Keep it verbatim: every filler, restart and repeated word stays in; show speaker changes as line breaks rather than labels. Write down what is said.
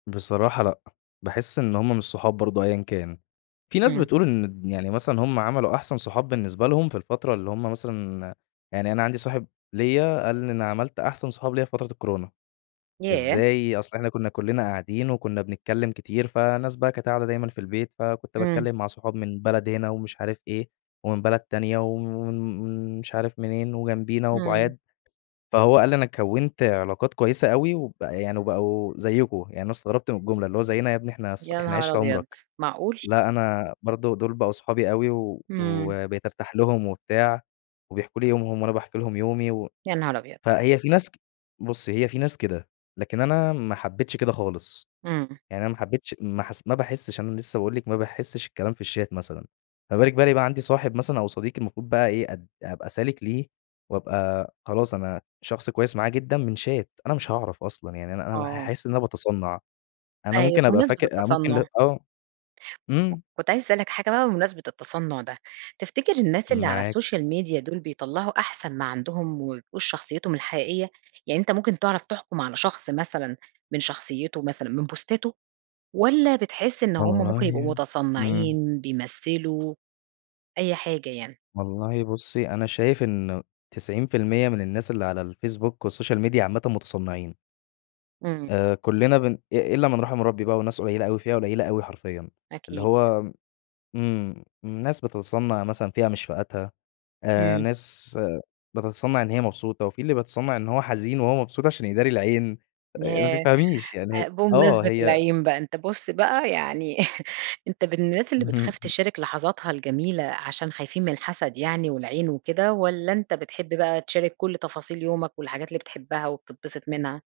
بصراحة لأ باحس إن هم مش صحاب برضو أيًا كان. في ناس
إمم.
بتقول إن يعني مثلًا هم عملوا أحسن صحاب بالنسبة لهم في الفترة اللي هم مثلًا، يعني أنا عندي صاحب ليَّ قال لي أنا عملت أحسن صحاب ليَّ في فترة الكورونا.
ياه!
إزاي؟ أصل إحنا كنّا كلنا قاعدين وكنّا بنتكلّم كتير، فناس بقى قاعدة دايمًا في البيت، فكنت
إمم.
باتكلّم مع صحاب من بلد هنا ومش عارف إيه ومن بلد تانية وم ومش عارف منين وجنبينا
إمم.
وبُعاد. فهو قال لي أنا كَوّنت علاقات كويّسة أوي وب يعني وبقوا زيكم، يعني استغربت من الجملة اللي هو زيينا يا ابني إحنا
يا
إحنا
نهار
عِشرة
أبيض!
عمرك؟
معقول؟
لأ أنا برضو دول بقوا صحابي أوي و
إمم.
وبقيت ارتاح لهم وبتاع وبيحكوا لي يومهم وأنا باحكي لهم يومي. و
يا نهار أبيض!
فهي في ناس بُصّي هي في ناس كده، لكن أنا ما حبيتش كده خالص،
إمم.
يعني أنا ما حبيتش ما حس ما باحسش أنا لسّه باقول لِك، ما باحسش الكلام في الشات مثلًا. ما بالِك بقى إن يبقى عندي صاحب مثلًا أو صديق المفروض بقى إيه أد أبقى سالك ليه وأبقى خلاص أنا شخص كويّس معاه جدًا من شات أنا مش هاعرف أصلًا، يعني أنا أنا
آه.
حاحس إن أنا باتصنع. أنا
أيوه
ممكن أبقى
وبمناسبة
فاكر ممكن
التصنع
آه امم.
كنت عايزة أسألك حاجة بقى بمناسبة التصنع ده. تفتكر الناس اللي على
معاكِ.
الsocial media دول بيطلعوا أحسن ما عندهم وما بيبقوش شخصيتهم الحقيقيّة؟ يعني أنت ممكن تعرف تحكم على شخص مثلًا من شخصيته مثلًا من بوستاته والّا بتحس إن هم ممكن يبقوا
والله إمم.
متصنعين بيمثلوا؟ أي حاجة يعني.
والله بصي، أنا شايف إنه تسعين فى المِيّة من الناس اللي على الFacebook والsocial media عامةً متصنعين.
إمم.
آآ كلنا بن إ إلا من رحم ربي بقى وناس قليلة أوي فئة قليلة أوي حرفيًا. اللي
أكيد.
هو إمم ناس بتتصنع مثلًا فئة مش فئتها، آآ
امم
ناس بتتصنع إن هي مبسوطة وفي اللي بيتصنع إن هو حزين وهو مبسوط عشان يداري العين، آآ ما
ياه!
تفهميش،
آآ
يعني آه
بمناسبة
هي
العين بقى أنت بُص بقى، يعني، أنت من الناس اللي بتخاف تشارك لحظاتها الجميلة عشان خايفين من الحسد يعني والعين وكده، والّا أنت بتحب بقى تشارك كل تفاصيل يومك والحاجات اللي بتحبها وبتتبسط منها؟